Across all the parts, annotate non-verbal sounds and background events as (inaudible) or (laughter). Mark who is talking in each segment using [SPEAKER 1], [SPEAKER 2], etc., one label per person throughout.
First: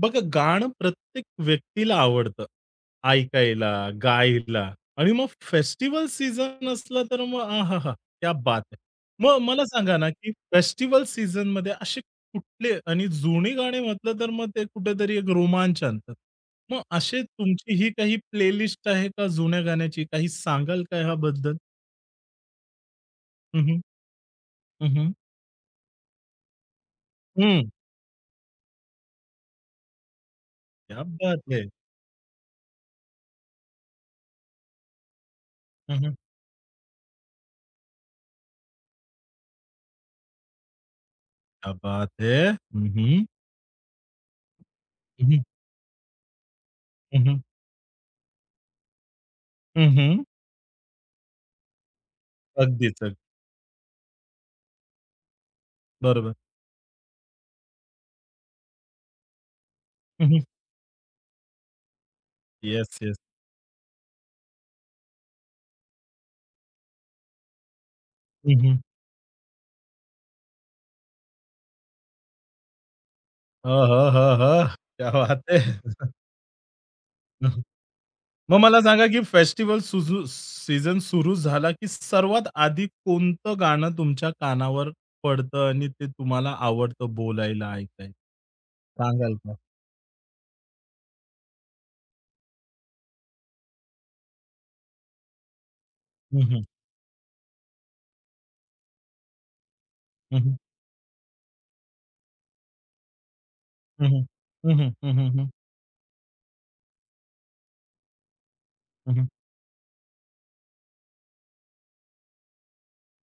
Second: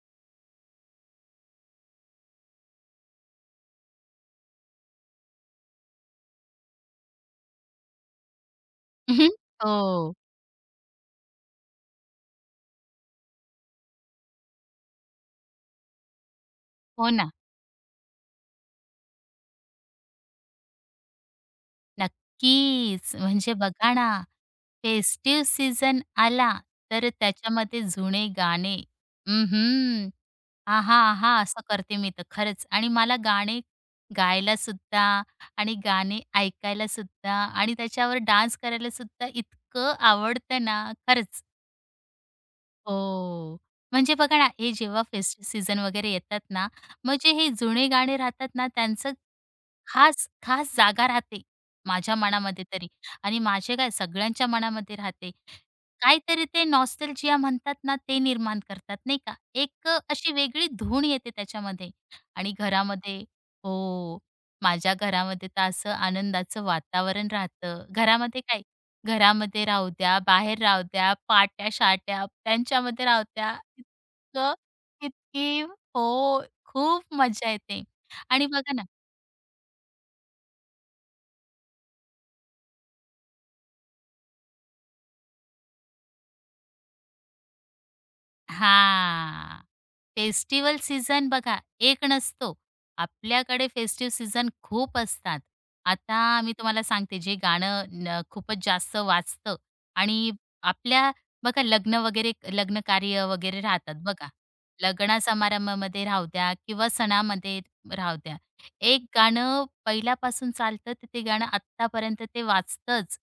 [SPEAKER 1] बघा गाणं प्रत्येक व्यक्तीला आवडतं. ऐकायला, गायला आणि मग फेस्टिव्हल सीझन असला तर मग आहाहा! क्या बात है!
[SPEAKER 2] हं, हं.
[SPEAKER 1] मग मला सांगा ना,
[SPEAKER 2] हो.
[SPEAKER 1] की फेस्टिव्हल सीझनमध्ये असे कुठले आणि जुने गाणे म्हटलं तर मग ते कुठेतरी एक रोमांच आणतात. मग
[SPEAKER 2] हो
[SPEAKER 1] असे
[SPEAKER 2] ना.
[SPEAKER 1] तुमची ही काही प्लेलिस्ट आहे का जुन्या गाण्याची? काही सांगाल का ह्याबद्दल?
[SPEAKER 2] नक्कीच. म्हणजे
[SPEAKER 1] हं, हं.
[SPEAKER 2] बघा ना,
[SPEAKER 1] हं,
[SPEAKER 2] फेस्टिव्ह सीझन आला, तर त्याच्यामध्ये जुने गाणे हं, हं. आहा!
[SPEAKER 1] क्या
[SPEAKER 2] आहा!
[SPEAKER 1] बात
[SPEAKER 2] असं
[SPEAKER 1] है!
[SPEAKER 2] करते मी तर खरंच आणि मला गाणे गायलासुद्धा आणि
[SPEAKER 1] हं,
[SPEAKER 2] गाणे ऐकायलासुद्धा आणि त्याच्यावर डान्स करायला सुद्धा इतकं आवडतं ना, खरंच.
[SPEAKER 1] क्या बात है! हं, हं.
[SPEAKER 2] हो. म्हणजे बघा ना, हे जेव्हा
[SPEAKER 1] हं, हं.
[SPEAKER 2] फेस्टिव्ह सीझन वगैरे येतात ना, मग हे जुने गाणे राहतात ना, त्यांचं खास, खास जागा राहते माझ्या मनामध्ये तरी.
[SPEAKER 1] अगदीच, अगदी.
[SPEAKER 2] आणि माझे काय, सगळ्यांच्या मनामध्ये राहते.
[SPEAKER 1] बरोबर.
[SPEAKER 2] काहीतरी ते नॉस्टॅल्जिया म्हणतात ना, ते निर्माण करतात नाही का.
[SPEAKER 1] हं,
[SPEAKER 2] अशी
[SPEAKER 1] हं.
[SPEAKER 2] वेगळी धून येते त्याच्यामध्ये आणि
[SPEAKER 1] येस, येस.
[SPEAKER 2] घरामध्ये. हो. माझ्या घरामध्ये तर असं आनंदाचं वातावरण राहतं. घरामध्ये
[SPEAKER 1] हं,
[SPEAKER 2] काय,
[SPEAKER 1] हं.
[SPEAKER 2] घरामध्ये राहू द्या, बाहेर राहू द्या, पाट्या-शाट्या त्यांच्यामध्ये राहू द्या.
[SPEAKER 1] आह, हां,
[SPEAKER 2] इतकं
[SPEAKER 1] हां, क्या बात
[SPEAKER 2] इतकी
[SPEAKER 1] है!
[SPEAKER 2] हो, खूप मजा
[SPEAKER 1] (laughs)
[SPEAKER 2] येते. आणि
[SPEAKER 1] मग
[SPEAKER 2] बघा
[SPEAKER 1] मला
[SPEAKER 2] ना.
[SPEAKER 1] सांगा, की फेस्टिव्हल सीझन सुरू झाला, की सर्वात आधी कोणतं गाणं तुमच्या कानावर पडतं आणि ते तुम्हाला आवडतं बोलायला, ऐकायला? सांगाल का?
[SPEAKER 2] हां. फेस्टिव्हल सीझन बघा, एक नसतो. आपल्याकडे फेस्टिव्ह सीझन खूप असतात. आता
[SPEAKER 1] हं,
[SPEAKER 2] मी
[SPEAKER 1] हं.
[SPEAKER 2] तुम्हाला सांगते, जे गाणं न खूपच जास्त वाजतं आणि
[SPEAKER 1] हं, हं.
[SPEAKER 2] आपल्या, बघा लग्न वगैरे, लग्न कार्य वगैरे राहतात
[SPEAKER 1] हं, हं.
[SPEAKER 2] बघा.
[SPEAKER 1] हं, हं. हं,
[SPEAKER 2] लग्न
[SPEAKER 1] हं. हं.
[SPEAKER 2] समारंभामध्ये राहू द्या किंवा सणामध्ये राहू द्या. एक
[SPEAKER 1] हं, हं.
[SPEAKER 2] गाणं पहिल्यापासून चालतं, तर ते गाणं आत्तापर्यंत ते वाजतंच.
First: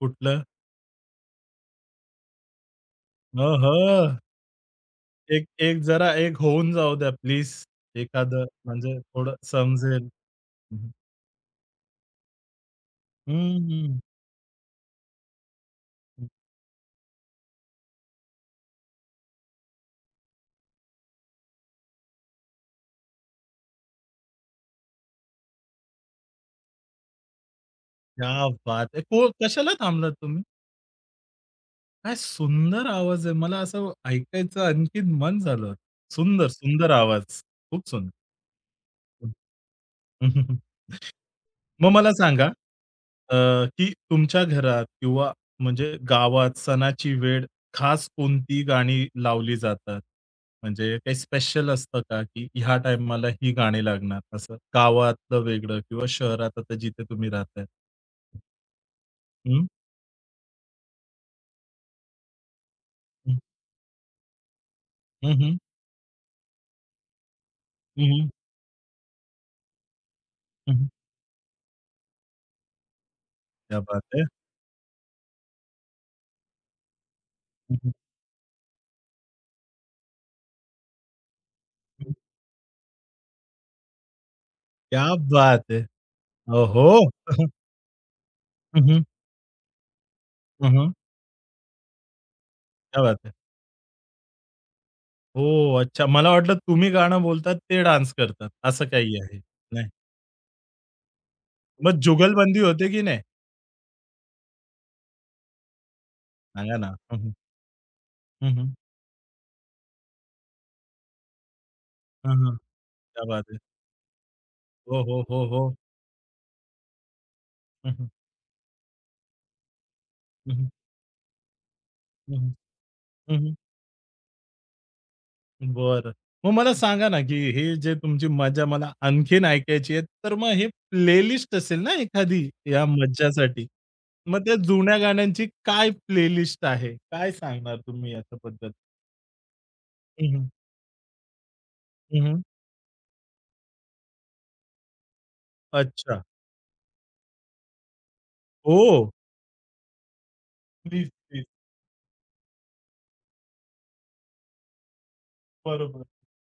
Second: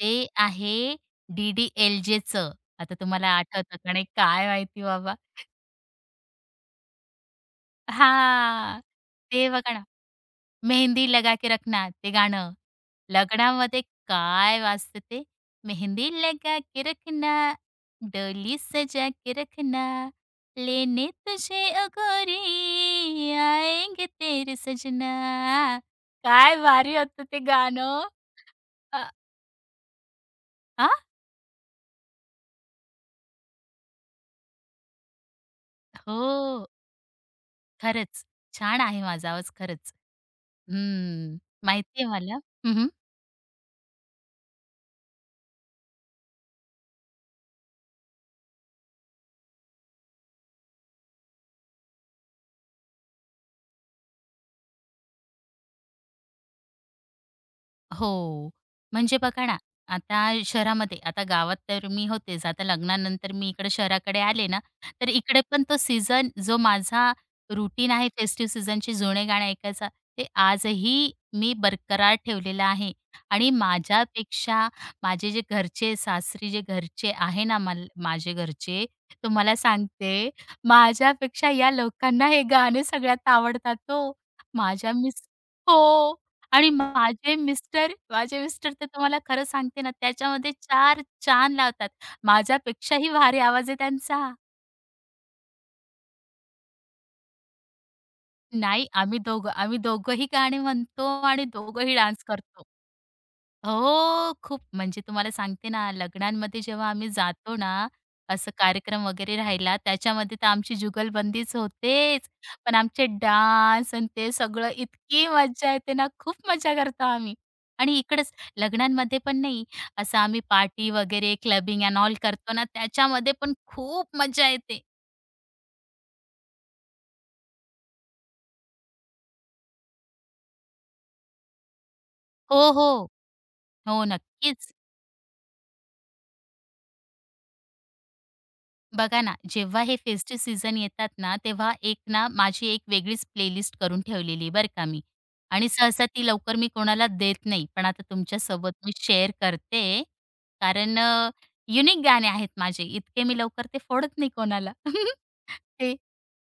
[SPEAKER 2] ते
[SPEAKER 1] कुठलं?
[SPEAKER 2] आहे डी-डी-एल-जेचं. आता तुम्हाला आठवतं का
[SPEAKER 1] अहं,
[SPEAKER 2] नाही, काय माहिती बाबा.
[SPEAKER 1] एक एक जरा एक होऊन जाऊ द्या प्लीज. एखादं
[SPEAKER 2] हां,
[SPEAKER 1] म्हणजे थोडं
[SPEAKER 2] ते बघा ना,
[SPEAKER 1] समजेल. हं, हं.
[SPEAKER 2] मेहंदी लगा के रखना ते गाणं. लग्नामध्ये
[SPEAKER 1] हं,
[SPEAKER 2] काय वाजतं ते, मेहंदी
[SPEAKER 1] हं.
[SPEAKER 2] लगा के रखना, डोली सजा के रखना, लेने तुझे ओ आएंगे तेरे सजना. काय भारी होतं ते गाणं.
[SPEAKER 1] क्या बात है!
[SPEAKER 2] अ,
[SPEAKER 1] को कशाला थांबलात तुम्ही?
[SPEAKER 2] आ?
[SPEAKER 1] काय सुंदर आवाज आहे. मला असं ऐकायचं आणखीन मन झालं. सुंदर,
[SPEAKER 2] हो,
[SPEAKER 1] सुंदर आवाज. खूप सुंदर.
[SPEAKER 2] खरंच. छान आहे माझा आवाज खरंच.
[SPEAKER 1] (laughs)
[SPEAKER 2] हं,
[SPEAKER 1] मग
[SPEAKER 2] माहिती
[SPEAKER 1] मला
[SPEAKER 2] मला.
[SPEAKER 1] सांगा, अ, की तुमच्या घरात किंवा म्हणजे गावात सणाची वेळ खास कोणती गाणी लावली जातात? म्हणजे काही स्पेशल असतं का, की ह्या टाईमाला ही गाणी लागणार असं? गावातलं वेगळं किंवा शहरात आता जिथे तुम्ही राहताय?
[SPEAKER 2] हो. म्हणजे बघा ना,
[SPEAKER 1] हं,
[SPEAKER 2] आता शहरामध्ये, आता गावात तर मी होतेच. आता लग्नानंतर
[SPEAKER 1] हं,
[SPEAKER 2] मी इकडे शहराकडे आले ना, तर
[SPEAKER 1] हं,
[SPEAKER 2] इकडे
[SPEAKER 1] हं,
[SPEAKER 2] पण तो सीझन जो माझा रुटीन आहे,
[SPEAKER 1] हं,
[SPEAKER 2] फेस्टिव्ह सीझनचे जुने गाणे ऐकायचा, ते आजही मी बरकरार ठेवलेलं आहे. आणि
[SPEAKER 1] क्या बात है!
[SPEAKER 2] माझ्यापेक्षा माझे जे घरचे, सासरी जे घरचे आहे ना,
[SPEAKER 1] हं,
[SPEAKER 2] मल
[SPEAKER 1] हं,
[SPEAKER 2] माझे घरचे, तुम्हाला सांगते, माझ्यापेक्षा या लोकांना हे गाणे सगळ्यात आवडतात हो. माझ्या
[SPEAKER 1] क्या
[SPEAKER 2] मिस,
[SPEAKER 1] बात है!
[SPEAKER 2] हो. आणि
[SPEAKER 1] ओहो!
[SPEAKER 2] माझे मिस्टर तर
[SPEAKER 1] हं, हं.
[SPEAKER 2] तुम्हाला खरं सांगते ना, त्याच्यामध्ये
[SPEAKER 1] हं, हं.
[SPEAKER 2] चार चान लावतात.
[SPEAKER 1] क्या
[SPEAKER 2] माझ्यापेक्षाही
[SPEAKER 1] बात है!
[SPEAKER 2] भारी आवाज आहे त्यांचा.
[SPEAKER 1] ओह! अच्छा. मला वाटलं तुम्ही गाणं बोलतात, ते डान्स करतात, असं
[SPEAKER 2] नाही,
[SPEAKER 1] काही
[SPEAKER 2] आम्ही
[SPEAKER 1] आहे.
[SPEAKER 2] दोघं आम्ही
[SPEAKER 1] नाही.
[SPEAKER 2] दोघंही गाणे म्हणतो आणि दोघंही
[SPEAKER 1] मग
[SPEAKER 2] डान्स
[SPEAKER 1] जुगलबंदी
[SPEAKER 2] करतो.
[SPEAKER 1] होते की नाही?
[SPEAKER 2] हो, खूप. म्हणजे तुम्हाला सांगते ना, लग्नांमध्ये
[SPEAKER 1] सांगा ना?
[SPEAKER 2] जेव्हा आम्ही
[SPEAKER 1] हं, हं.
[SPEAKER 2] जातो ना, असं
[SPEAKER 1] हं, हं.
[SPEAKER 2] कार्यक्रम वगैरे राहिला, त्याच्यामध्ये तर आमची जुगलबंदीच होतेच.
[SPEAKER 1] हं, हं.
[SPEAKER 2] पण आमचे
[SPEAKER 1] क्या बात है!
[SPEAKER 2] डान्स आणि ते सगळं,
[SPEAKER 1] हो, हो,
[SPEAKER 2] इतकी
[SPEAKER 1] हो,
[SPEAKER 2] मज्जा
[SPEAKER 1] हो.
[SPEAKER 2] येते ना, खूप मजा करतो आम्ही.
[SPEAKER 1] हं,
[SPEAKER 2] आणि
[SPEAKER 1] हं.
[SPEAKER 2] इकडंच लग्नांमध्ये पण नाही, असं आम्ही
[SPEAKER 1] हं, हं.
[SPEAKER 2] पार्टी वगैरे, क्लबिंग एंड ऑल
[SPEAKER 1] हं, हं.
[SPEAKER 2] करतो ना, त्याच्यामध्ये
[SPEAKER 1] हं,
[SPEAKER 2] पण
[SPEAKER 1] हं.
[SPEAKER 2] खूप मजा येते.
[SPEAKER 1] बरं. मग मला सांगा ना, की हे जे तुमची मजा मला आणखीन ऐकायची आहे, तर मग हे प्लेलिस्ट असेल ना एखादी
[SPEAKER 2] हो,
[SPEAKER 1] या
[SPEAKER 2] हो.
[SPEAKER 1] मज्जासाठी?
[SPEAKER 2] हो,
[SPEAKER 1] मग त्या
[SPEAKER 2] नक्कीच.
[SPEAKER 1] जुन्या गाण्यांची काय प्लेलिस्ट आहे? काय सांगणार तुम्ही याच्याबद्दल?
[SPEAKER 2] बघा ना, जेव्हा हे
[SPEAKER 1] हं,
[SPEAKER 2] फेस्टिव्ह
[SPEAKER 1] हं.
[SPEAKER 2] सीझन येतात ना, तेव्हा एक
[SPEAKER 1] हं,
[SPEAKER 2] ना,
[SPEAKER 1] हं.
[SPEAKER 2] माझी एक वेगळीच प्लेलिस्ट करून ठेवलेली आहे बरं का मी. आणि सहसा
[SPEAKER 1] अच्छा.
[SPEAKER 2] ती लवकर मी कोणाला देत नाही. पण आता तुमच्यासोबत मी
[SPEAKER 1] हो.
[SPEAKER 2] शेअर करते. कारण
[SPEAKER 1] प्लीज, प्लीज.
[SPEAKER 2] युनिक गाणे आहेत माझे. इतके मी लवकर ते फोडत नाही कोणाला. (laughs) ते
[SPEAKER 1] बरोबर.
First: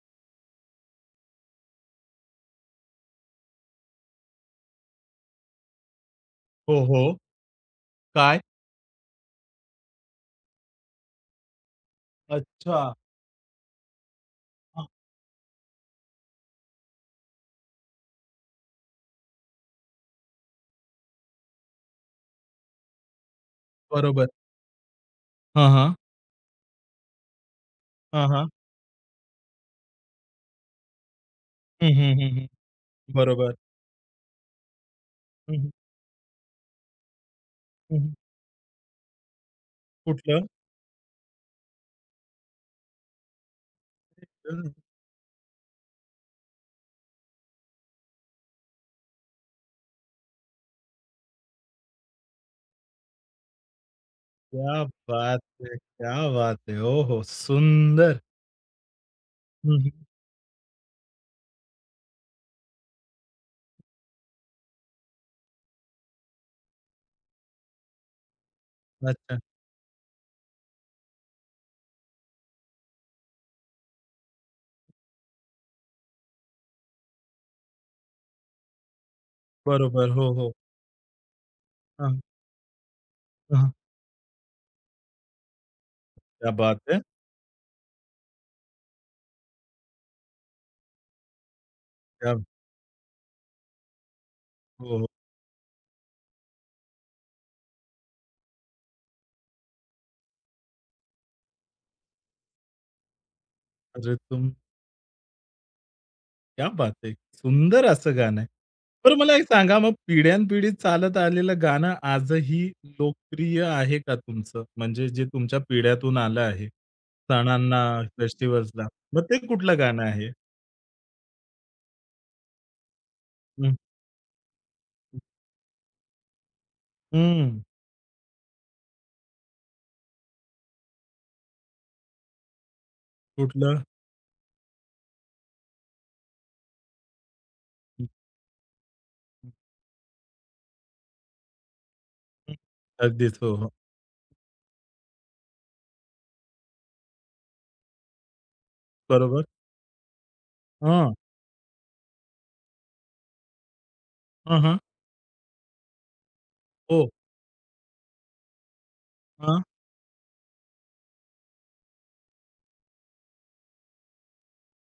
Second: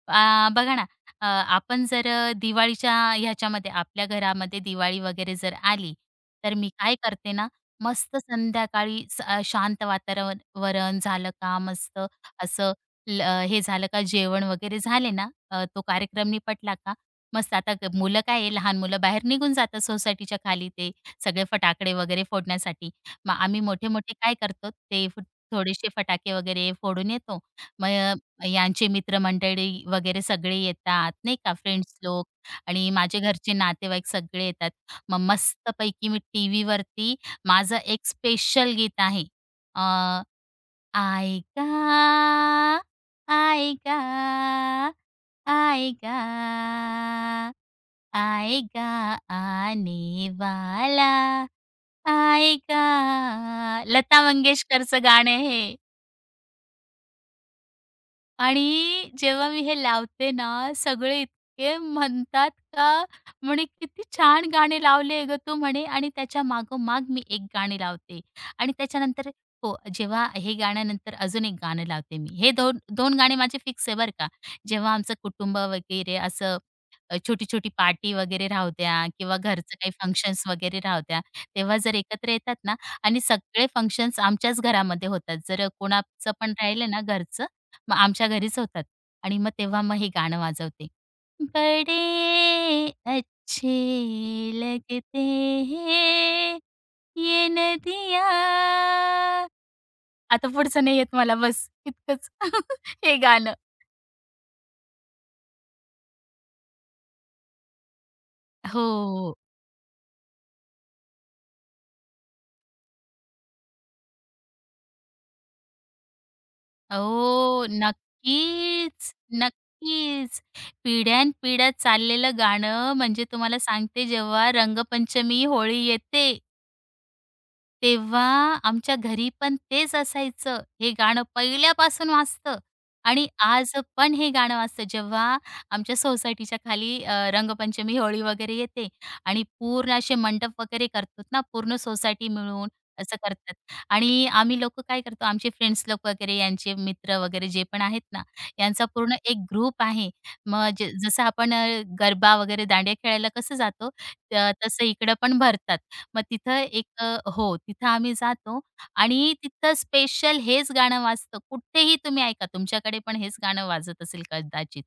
[SPEAKER 2] बघा ना, आपण जर दिवाळीच्या ह्याच्यामध्ये, आपल्या घरामध्ये दिवाळी वगैरे जर आली, तर मी
[SPEAKER 1] हो,
[SPEAKER 2] काय
[SPEAKER 1] हो.
[SPEAKER 2] करते ना, मस्त
[SPEAKER 1] काय?
[SPEAKER 2] संध्याकाळी शांत वातावरण, वरण झालं का मस्त असं,
[SPEAKER 1] अच्छा.
[SPEAKER 2] हे झालं का जेवण वगैरे
[SPEAKER 1] हां.
[SPEAKER 2] झाले ना, तो कार्यक्रम निपटला का, मस्त, आता ग मुलं काय आहे, लहान मुलं बाहेर निघून जातात सोसायटीच्या खाली ते सगळे फटाकडे वगैरे फोडण्यासाठी. मग आम्ही मोठे-मोठे
[SPEAKER 1] बरोबर.
[SPEAKER 2] काय करतो, ते फु
[SPEAKER 1] हां,
[SPEAKER 2] थोडेसे
[SPEAKER 1] हां.
[SPEAKER 2] फटाके वगैरे फोडून येतो. मग
[SPEAKER 1] हां, हां.
[SPEAKER 2] यांचे मित्रमंडळी वगैरे सगळे येतात नाही का,
[SPEAKER 1] हं,
[SPEAKER 2] फ्रेंड्स
[SPEAKER 1] हं,
[SPEAKER 2] लोक,
[SPEAKER 1] हं, हं.
[SPEAKER 2] आणि माझे घरचे
[SPEAKER 1] बरोबर.
[SPEAKER 2] नातेवाईक सगळे येतात. मग
[SPEAKER 1] हं, हं.
[SPEAKER 2] मस्तपैकी मी टीव्हीवरती, माझं
[SPEAKER 1] हं,
[SPEAKER 2] एक
[SPEAKER 1] हं.
[SPEAKER 2] स्पेशल गीत आहे. अ,
[SPEAKER 1] कुठलं?
[SPEAKER 2] आएगा, आएगा,
[SPEAKER 1] हं.
[SPEAKER 2] आएगा, आएगा, आने वाला आएगा. लता
[SPEAKER 1] क्या
[SPEAKER 2] मंगेशकरचं गाणं
[SPEAKER 1] बात
[SPEAKER 2] आहे
[SPEAKER 1] है!
[SPEAKER 2] हे.
[SPEAKER 1] क्या बात है! हो, हो. सुंदर.
[SPEAKER 2] आणि जेव्हा मी
[SPEAKER 1] हं,
[SPEAKER 2] हे
[SPEAKER 1] हं.
[SPEAKER 2] लावते ना, सगळे इतके म्हणतात का, म्हणे, "किती छान गाणे लावले गं तू" म्हणे, आणि त्याच्या मागोमाग मी एक गाणे लावते आणि त्याच्यानंतर,
[SPEAKER 1] अच्छा.
[SPEAKER 2] हो, जेव्हा हे गाण्यानंतर अजून एक गाणं लावते मी. हे 2 2 गाणे माझे फिक्स आहे बरं का. जेव्हा आमचं कुटुंब वगैरे असं, छोटी-छोटी पार्टी वगैरे राहू द्या किंवा घरचं काही
[SPEAKER 1] बरोबर. हो,
[SPEAKER 2] फंक्शन्स
[SPEAKER 1] हो.
[SPEAKER 2] वगैरे राहू द्या. तेव्हा जर
[SPEAKER 1] हां,
[SPEAKER 2] एकत्र येतात ना, आणि सगळे
[SPEAKER 1] हां.
[SPEAKER 2] फंक्शन्स आमच्याच घरामध्ये होतात. जर कोणाचं
[SPEAKER 1] क्या
[SPEAKER 2] पण
[SPEAKER 1] बात
[SPEAKER 2] राहिलं
[SPEAKER 1] है!
[SPEAKER 2] ना घरचं, मग आमच्या घरीच होतात आणि मग तेव्हा मग हे गाणं वाजवते.
[SPEAKER 1] क्या
[SPEAKER 2] बडे अच्छे
[SPEAKER 1] हो, हो.
[SPEAKER 2] लगते हैं ये नदियाँ. आता पुढचं नाही येत मला, बस इतकंच (laughs) हे गाणं.
[SPEAKER 1] अरे तुम क्या बात है! सुंदर असं गाणं आहे. बरं मला
[SPEAKER 2] हो.
[SPEAKER 1] एक सांगा मग पिढ्यानपिढी चालत आलेलं गाणं आजही लोकप्रिय आहे का तुमचं? म्हणजे जे तुमच्या पिढ्यातून आलं आहे,
[SPEAKER 2] हो,
[SPEAKER 1] सणांना, फेस्टिव्हल्सला.
[SPEAKER 2] नक्कीच.
[SPEAKER 1] मग ते कुठलं गाणं आहे?
[SPEAKER 2] नक्कीच. पिढ्यानपिढ्या चाललेलं गाणं म्हणजे तुम्हाला
[SPEAKER 1] हं,
[SPEAKER 2] सांगते, जेव्हा रंगपंचमी, होळी येते,
[SPEAKER 1] हं.
[SPEAKER 2] तेव्हा आमच्या घरी पण तेच असायचं. हे गाणं पहिल्यापासून वाजतं आणि आज
[SPEAKER 1] कुठलं?
[SPEAKER 2] पण हे गाणं वाजतं. जेव्हा आमच्या सोसायटीच्या खाली रंगपंचमी,
[SPEAKER 1] हं,
[SPEAKER 2] होळी वगैरे येते आणि
[SPEAKER 1] हं,
[SPEAKER 2] पूर्ण असे मंडप वगैरे करतो ना, पूर्ण सोसायटी मिळून असं
[SPEAKER 1] अगदीच. हो,
[SPEAKER 2] करतात.
[SPEAKER 1] हो.
[SPEAKER 2] आणि आम्ही लोकं काय करतो, आमचे फ्रेंड्स लोक वगैरे, यांचे मित्र वगैरे जे पण आहेत ना, यांचा पूर्ण एक
[SPEAKER 1] बरोबर.
[SPEAKER 2] ग्रुप आहे. मग
[SPEAKER 1] हां.
[SPEAKER 2] जसं आपण, गरबा वगैरे, दांडिया खेळायला कसं जातो,
[SPEAKER 1] हां, हां.
[SPEAKER 2] तसं इकडं पण भरतात. मग तिथं एक
[SPEAKER 1] हो.
[SPEAKER 2] हो, तिथं आम्ही जातो आणि
[SPEAKER 1] हां.
[SPEAKER 2] तिथं स्पेशल हेच गाणं वाजतं. कुठेही तुम्ही ऐका, तुमच्याकडे पण हेच गाणं वाजत असेल कदाचित.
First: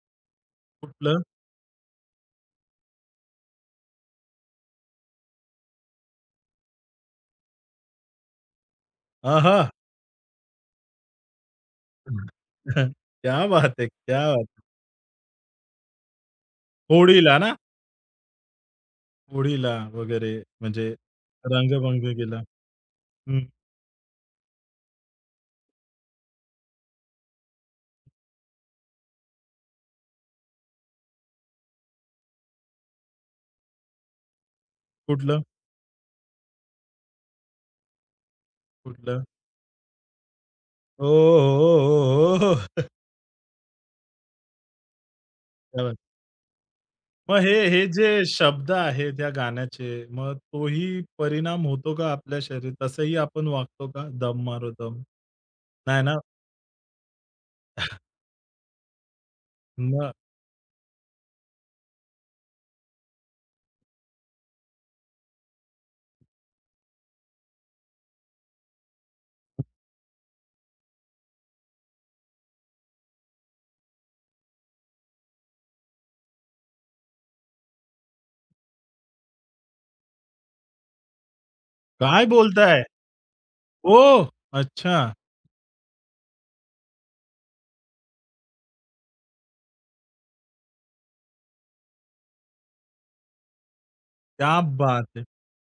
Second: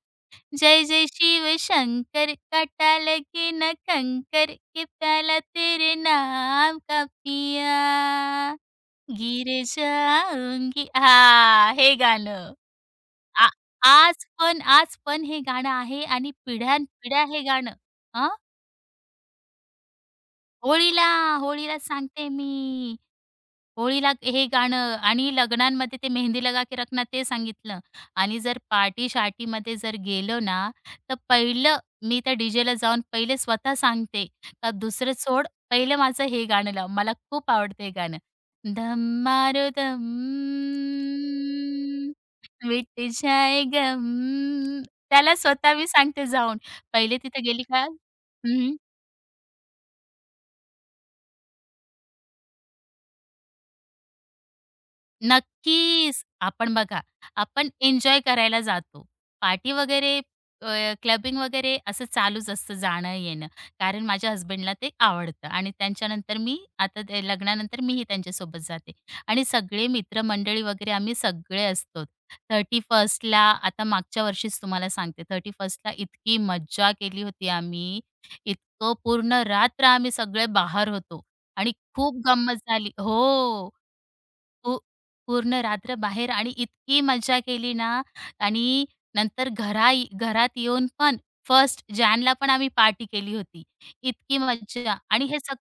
[SPEAKER 2] जय जय
[SPEAKER 1] कुठलं?
[SPEAKER 2] शिव शंकर, काटा लगे ना कंकर, ये प्याला तेरे नाम का पिया,
[SPEAKER 1] आहा!
[SPEAKER 2] गिर जाऊंगी. हां, हे
[SPEAKER 1] (laughs)
[SPEAKER 2] गाणं.
[SPEAKER 1] क्या
[SPEAKER 2] आ
[SPEAKER 1] बात है! क्या बात है!
[SPEAKER 2] आज पण हे गाणं आहे आणि पिढ्यानपिढ्या
[SPEAKER 1] होळीला
[SPEAKER 2] हे
[SPEAKER 1] ना?
[SPEAKER 2] गाणं. अ,
[SPEAKER 1] होळीला वगैरे म्हणजे
[SPEAKER 2] होळीला, होळीला
[SPEAKER 1] रंगबंग
[SPEAKER 2] सांगते
[SPEAKER 1] केला.
[SPEAKER 2] मी. होळीला हे गाणं आणि लग्नांमध्ये ते मेहंदी लगा के रखना ते सांगितलं. आणि जर पार्टी-शार्टीमध्ये जर गेलो ना, तर पहिलं मी त्या डीजेला जाऊन पहिले स्वतः सांगते, का दुसरं
[SPEAKER 1] कुठलं?
[SPEAKER 2] सोड, पहिलं माझं हे गाणं लाव. मला खूप आवडतं हे गाणं.
[SPEAKER 1] कुठलं?
[SPEAKER 2] धम धम,
[SPEAKER 1] ओ हो, हो, हो.
[SPEAKER 2] मिट जाए गम. त्याला स्वतः मी
[SPEAKER 1] क्या (laughs)
[SPEAKER 2] सांगते जाऊन. पहिले
[SPEAKER 1] मग
[SPEAKER 2] तिथे
[SPEAKER 1] हे
[SPEAKER 2] गेली
[SPEAKER 1] हे
[SPEAKER 2] का,
[SPEAKER 1] जे शब्द आहेत या गाण्याचे, मग तोही परिणाम होतो का आपल्या शरीर तसंही आपण वागतो का? दम मारो दम? नाही ना?
[SPEAKER 2] नक्कीच. आपण बघा, आपण एन्जॉय करायला जातो. पार्टी
[SPEAKER 1] मग
[SPEAKER 2] वगैरे, अ, क्लबिंग वगैरे असं चालूच असतं जाणं-येणं. कारण माझ्या हसबंडला ते आवडतं आणि त्यांच्यानंतर मी आता ते, लग्नानंतर मीही त्यांच्यासोबत जाते आणि सगळे मित्रमंडळी वगैरे आम्ही सगळे असतो. 31st ला आता मागच्या वर्षीच तुम्हाला सांगते 31st ला इतकी मज्जा केली होती आम्ही. इतकं पूर्ण रात्र आम्ही सगळे बाहेर होतो आणि खूप
[SPEAKER 1] काय
[SPEAKER 2] गंमत
[SPEAKER 1] बोलताय?
[SPEAKER 2] झाली. हो.
[SPEAKER 1] ओ
[SPEAKER 2] पू
[SPEAKER 1] अच्छा.
[SPEAKER 2] पूर्ण रात्र बाहेर आणि इतकी मजा केली ना, आणि नंतर घरात येऊन पण, फर्स्ट जॅनला पण आम्ही पार्टी केली होती. इतकी
[SPEAKER 1] क्या
[SPEAKER 2] मज्जा
[SPEAKER 1] बात है!
[SPEAKER 2] आणि हे सग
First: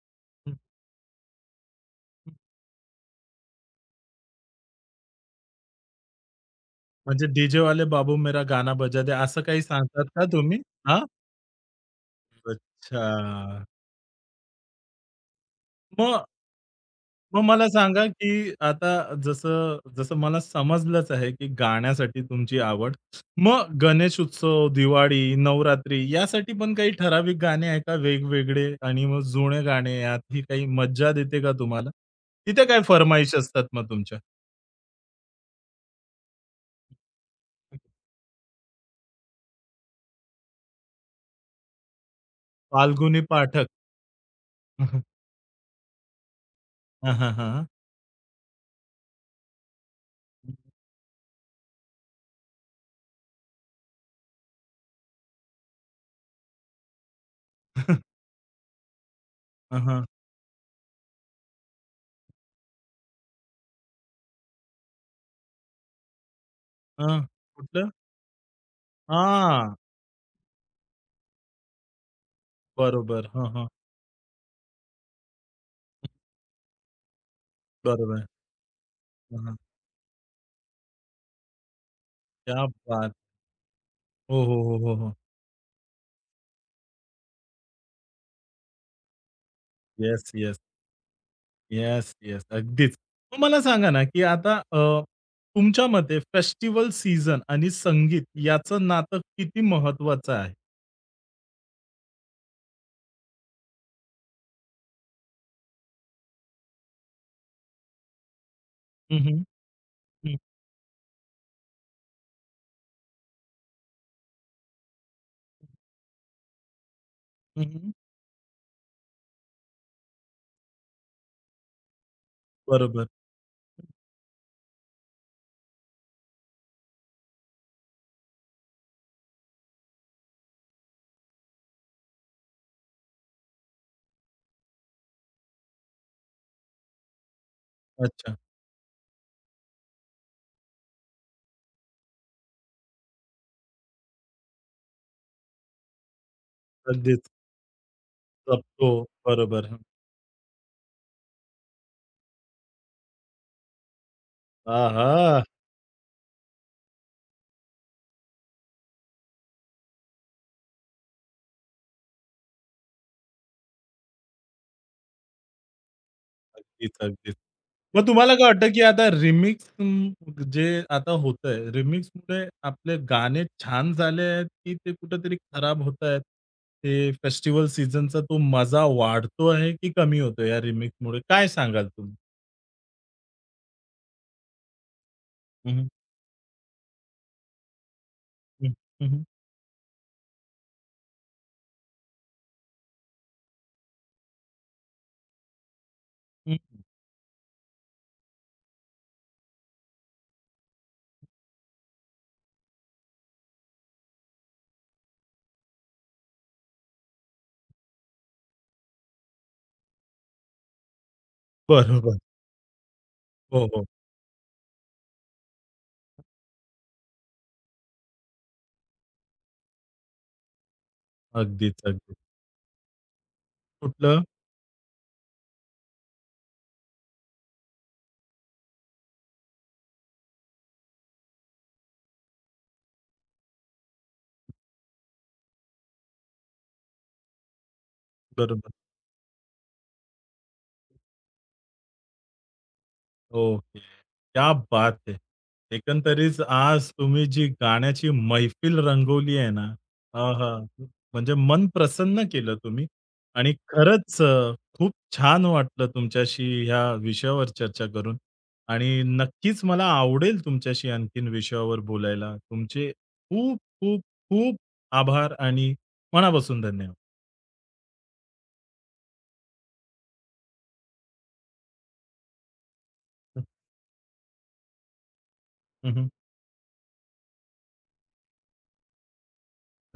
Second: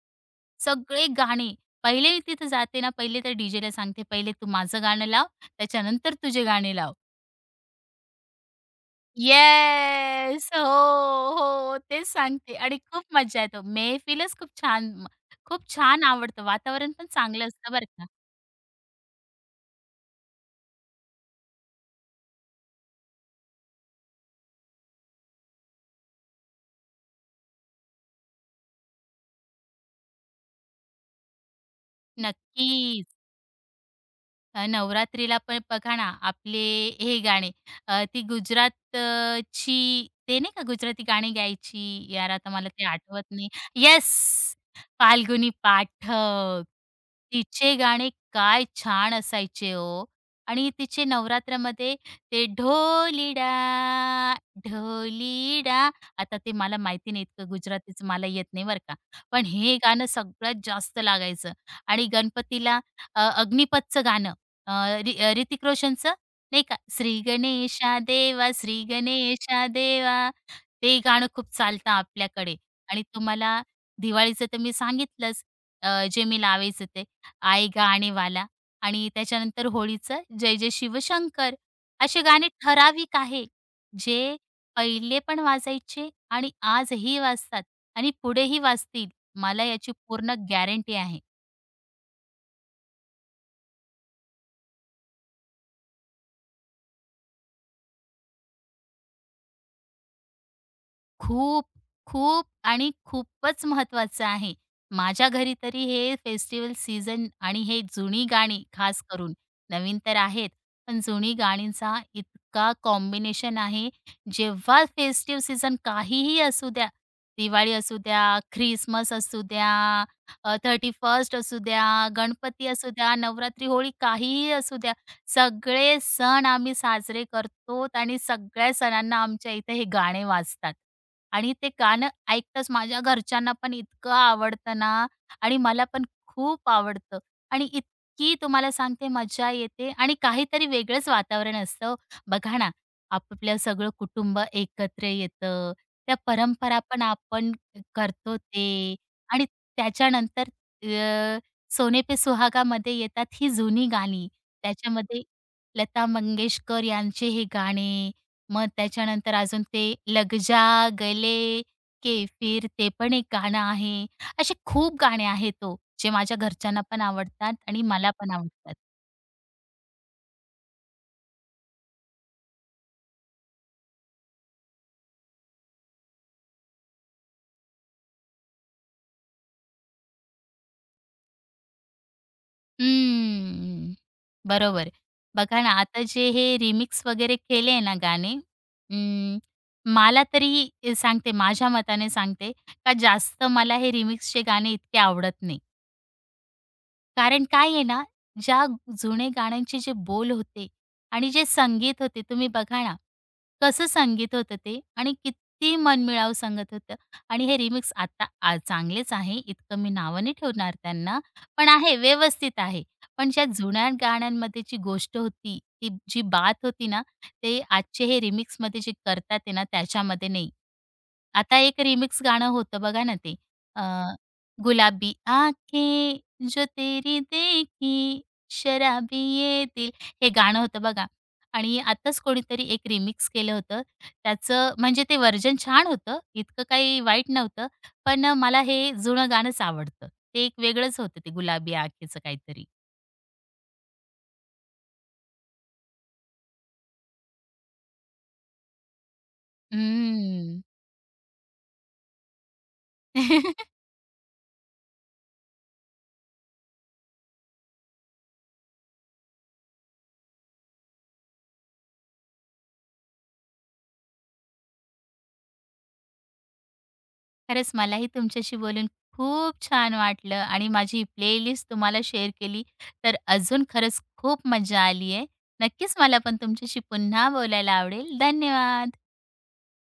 [SPEAKER 1] हं.
[SPEAKER 2] सगळे गाणे, पहिले मी तिथे जाते ना, पहिले तर डीजेला सांगते, "पहिले तू माझं गाणं लाव, त्याच्यानंतर तुझे गाणे लाव."
[SPEAKER 1] म्हणजे डीजे वाले बाबू मेरा गाना बजा दे असं काही सांगतात का
[SPEAKER 2] येस.
[SPEAKER 1] तुम्ही?
[SPEAKER 2] हो,
[SPEAKER 1] हां?
[SPEAKER 2] हो. तेच सांगते आणि खूप मजा येतो.
[SPEAKER 1] अच्छा.
[SPEAKER 2] मेहफिलच खूप छान, खूप छान
[SPEAKER 1] मग
[SPEAKER 2] आवडतं. वातावरण पण
[SPEAKER 1] मग
[SPEAKER 2] चांगलं
[SPEAKER 1] मला
[SPEAKER 2] असतं बरं
[SPEAKER 1] सांगा,
[SPEAKER 2] का.
[SPEAKER 1] की आता जसं जसं मला समजलंच आहे, की गाण्यासाठी तुमची आवड. मग गणेश उत्सव, दिवाळी, नवरात्री यासाठी पण काही ठराविक गाणे आहे का वेगवेगळे आणि मग जुने गाणे यातही काही मज्जा देते का तुम्हाला? तिथे काय
[SPEAKER 2] नक्कीच.
[SPEAKER 1] फर्माईश असतात मग तुमच्या?
[SPEAKER 2] अ, नवरात्रीला पण बघा ना, आपले हे गाणे, ती ची ते नाही का गुजराती गाणी गायची. यार आता मला ते
[SPEAKER 1] फाल्गुनी
[SPEAKER 2] आठवत नाही.
[SPEAKER 1] पाठक.
[SPEAKER 2] येस!
[SPEAKER 1] (laughs)
[SPEAKER 2] फाल्गुनी पाठक.
[SPEAKER 1] हां, हां, हां.
[SPEAKER 2] तिचे गाणे काय छान असायचे हो. आणि तिचे नवरात्रामध्ये ते ढोलीडा, आता ते मला माहिती नाही, इतकं गुजरातीचं मला येत नाही बरं का. पण हे
[SPEAKER 1] हां, हां. हां.
[SPEAKER 2] गाणं
[SPEAKER 1] (laughs)
[SPEAKER 2] सगळ्यात जास्त लागायचं. आणि गणपतीला अग्निपथचं गाणं, अ, ऋतिक रोशनचं नाही का, श्री
[SPEAKER 1] कुठलं?
[SPEAKER 2] गणेशा देवा, श्री गणेशा
[SPEAKER 1] हां.
[SPEAKER 2] देवा. ते गाणं खूप चालतं आपल्याकडे. आणि
[SPEAKER 1] बरोबर. हां,
[SPEAKER 2] तुम्हाला
[SPEAKER 1] हां.
[SPEAKER 2] दिवाळीचं तर मी सांगितलंच, जे मी लावायचं ते, आई
[SPEAKER 1] बरोबर.
[SPEAKER 2] गाणेवाला, आणि
[SPEAKER 1] हां, हां.
[SPEAKER 2] त्याच्यानंतर होळीचं जय जय शिवशंकर. असे गाणे
[SPEAKER 1] क्या बात!
[SPEAKER 2] ठराविक आहे, जे
[SPEAKER 1] हो, हो, हो, हो, हो.
[SPEAKER 2] पहिले पण वाजायचे आणि आजही वाजतात आणि पुढेही वाजतील. मला याची
[SPEAKER 1] येस,
[SPEAKER 2] पूर्ण
[SPEAKER 1] येस.
[SPEAKER 2] गॅरंटी आहे.
[SPEAKER 1] Yes, yes. अगदीच. मग मला सांगा ना, की आता तुमच्या मते फेस्टिवल सीझन आणि संगीत याचं नातं किती महत्वाचं आहे?
[SPEAKER 2] खूप, खूप आणि खूपच महत्त्वाचं आहे. माझ्या घरी तरी हे फेस्टिवल सीझन आणि हे जुनी गाणी खास
[SPEAKER 1] हं,
[SPEAKER 2] करून,
[SPEAKER 1] हं.
[SPEAKER 2] नवीन तर
[SPEAKER 1] हं,
[SPEAKER 2] आहेत, पण जुनी गाणींचा इतका कॉम्बिनेशन आहे. जेव्हा फेस्टिव्ह सीझन काहीही असू द्या, दिवाळी
[SPEAKER 1] हं,
[SPEAKER 2] असू द्या, ख्रिसमस असू द्या, 31st असू द्या, गणपती असू
[SPEAKER 1] बरोबर.
[SPEAKER 2] द्या, नवरात्री, होळी काहीही असू द्या, सगळे सण आम्ही साजरे करतो आणि सगळ्या सणांना आमच्या इथे हे गाणे वाजतात. आणि ते गाणं ऐकताच माझ्या घरच्यांना पण इतकं आवडतं ना, आणि मला पण खूप आवडतं आणि इतकी
[SPEAKER 1] अच्छा.
[SPEAKER 2] तुम्हाला सांगते मजा येते आणि काहीतरी वेगळंच वातावरण असतं हो. बघा ना, आपलं सगळं कुटुंब एकत्र येतं, त्या परंपरा पण
[SPEAKER 1] अगदीच
[SPEAKER 2] आपण करतो ते.
[SPEAKER 1] जपतो.
[SPEAKER 2] आणि
[SPEAKER 1] बरोबर. हं.
[SPEAKER 2] त्याच्यानंतर अ, सोने पे सुहागामध्ये येतात ही जुनी गाणी. त्याच्यामध्ये
[SPEAKER 1] आहा!
[SPEAKER 2] लता मंगेशकर यांचे हे गाणे, मग त्याच्यानंतर अजून ते लग जा गले के फिर, ते पण एक गाणं आहे. असे खूप गाणे आहेत तो, जे माझ्या घरच्यांना
[SPEAKER 1] अगदीच,
[SPEAKER 2] पण
[SPEAKER 1] अगदीच.
[SPEAKER 2] आवडतात आणि
[SPEAKER 1] मग
[SPEAKER 2] मला पण
[SPEAKER 1] तुम्हाला काय वाटतं,
[SPEAKER 2] आवडतात.
[SPEAKER 1] की आता रिमिक्स जे आता होतंय, रिमिक्समुळे आपले गाणे छान झाले आहेत, की ते कुठेतरी खराब होतायत? ते फेस्टिव्हल सीझनचा तो मजा वाढतो आहे, की कमी होतो या रिमिक्समुळे? काय सांगाल तुम्ही?
[SPEAKER 2] हम्म, बरोबर. बघा ना,
[SPEAKER 1] हं,
[SPEAKER 2] आता जे हे रिमिक्स वगैरे केले ना गाणे,
[SPEAKER 1] हं, हं, हं,
[SPEAKER 2] अं, मला तरी सांगते, माझ्या मताने सांगते, का जास्त मला हे रिमिक्सचे गाणे इतके आवडत नाही.
[SPEAKER 1] हं.
[SPEAKER 2] कारण काय आहे ना, ज्या जुने गाण्यांचे जे बोल होते आणि जे संगीत होते, तुम्ही बघा ना, कसं संगीत होतं ते आणि किती मनमिळावू सांगत होतं. आणि हे रिमिक्स आता चांगलेच आहे, इतकं मी नावं नाही ठेवणार त्यांना, पण आहे,
[SPEAKER 1] बरोबर.
[SPEAKER 2] व्यवस्थित आहे. पण ज्या
[SPEAKER 1] हो, हो.
[SPEAKER 2] जुन्या गाण्यांमध्ये जी गोष्ट होती, ती जी बात होती ना, ते आजचे हे रिमिक्समध्ये जे करतात आहे ना, त्याच्यामध्ये नाही. आता
[SPEAKER 1] अगदीच,
[SPEAKER 2] एक
[SPEAKER 1] अगदीच.
[SPEAKER 2] रिमिक्स गाणं होतं बघा ना ते, अ,
[SPEAKER 1] कुठलं?
[SPEAKER 2] गुलाबी आँखें जो तेरी देखी शराबी येतील, हे गाणं होतं बघा. आणि आताच कोणीतरी एक रिमिक्स केलं होतं त्याचं, म्हणजे ते व्हर्जन छान होतं, इतकं काही वाईट नव्हतं, पण मला
[SPEAKER 1] बरोबर.
[SPEAKER 2] हे जुनं गाणंच आवडतं. ते एक वेगळंच होतं, ते गुलाबी आखेचं काहीतरी.
[SPEAKER 1] ओके. क्या बात है! एकंदरीत आज तुम्ही जी गाण्याची मैफिल रंगवली आहे ना, आहा!
[SPEAKER 2] हम्म.
[SPEAKER 1] म्हणजे मन प्रसन्न केलं तुम्ही आणि
[SPEAKER 2] (laughs)
[SPEAKER 1] खरंच खूप छान वाटलं तुमच्याशी ह्या विषयावर चर्चा करून आणि नक्कीच मला आवडेल तुमच्याशी आणखीन विषयावर बोलायला. तुमचे खूप, खूप, खूप आभार आणि मनापासून धन्यवाद.
[SPEAKER 2] खरंच मलाही तुमच्याशी बोलून खूप छान वाटलं आणि माझी प्लेलिस्ट तुम्हाला शेअर केली तर अजून खरंच खूप मजा आली आहे. नक्कीच
[SPEAKER 1] हं,
[SPEAKER 2] मला पण तुमच्याशी पुन्हा बोलायला आवडेल. धन्यवाद.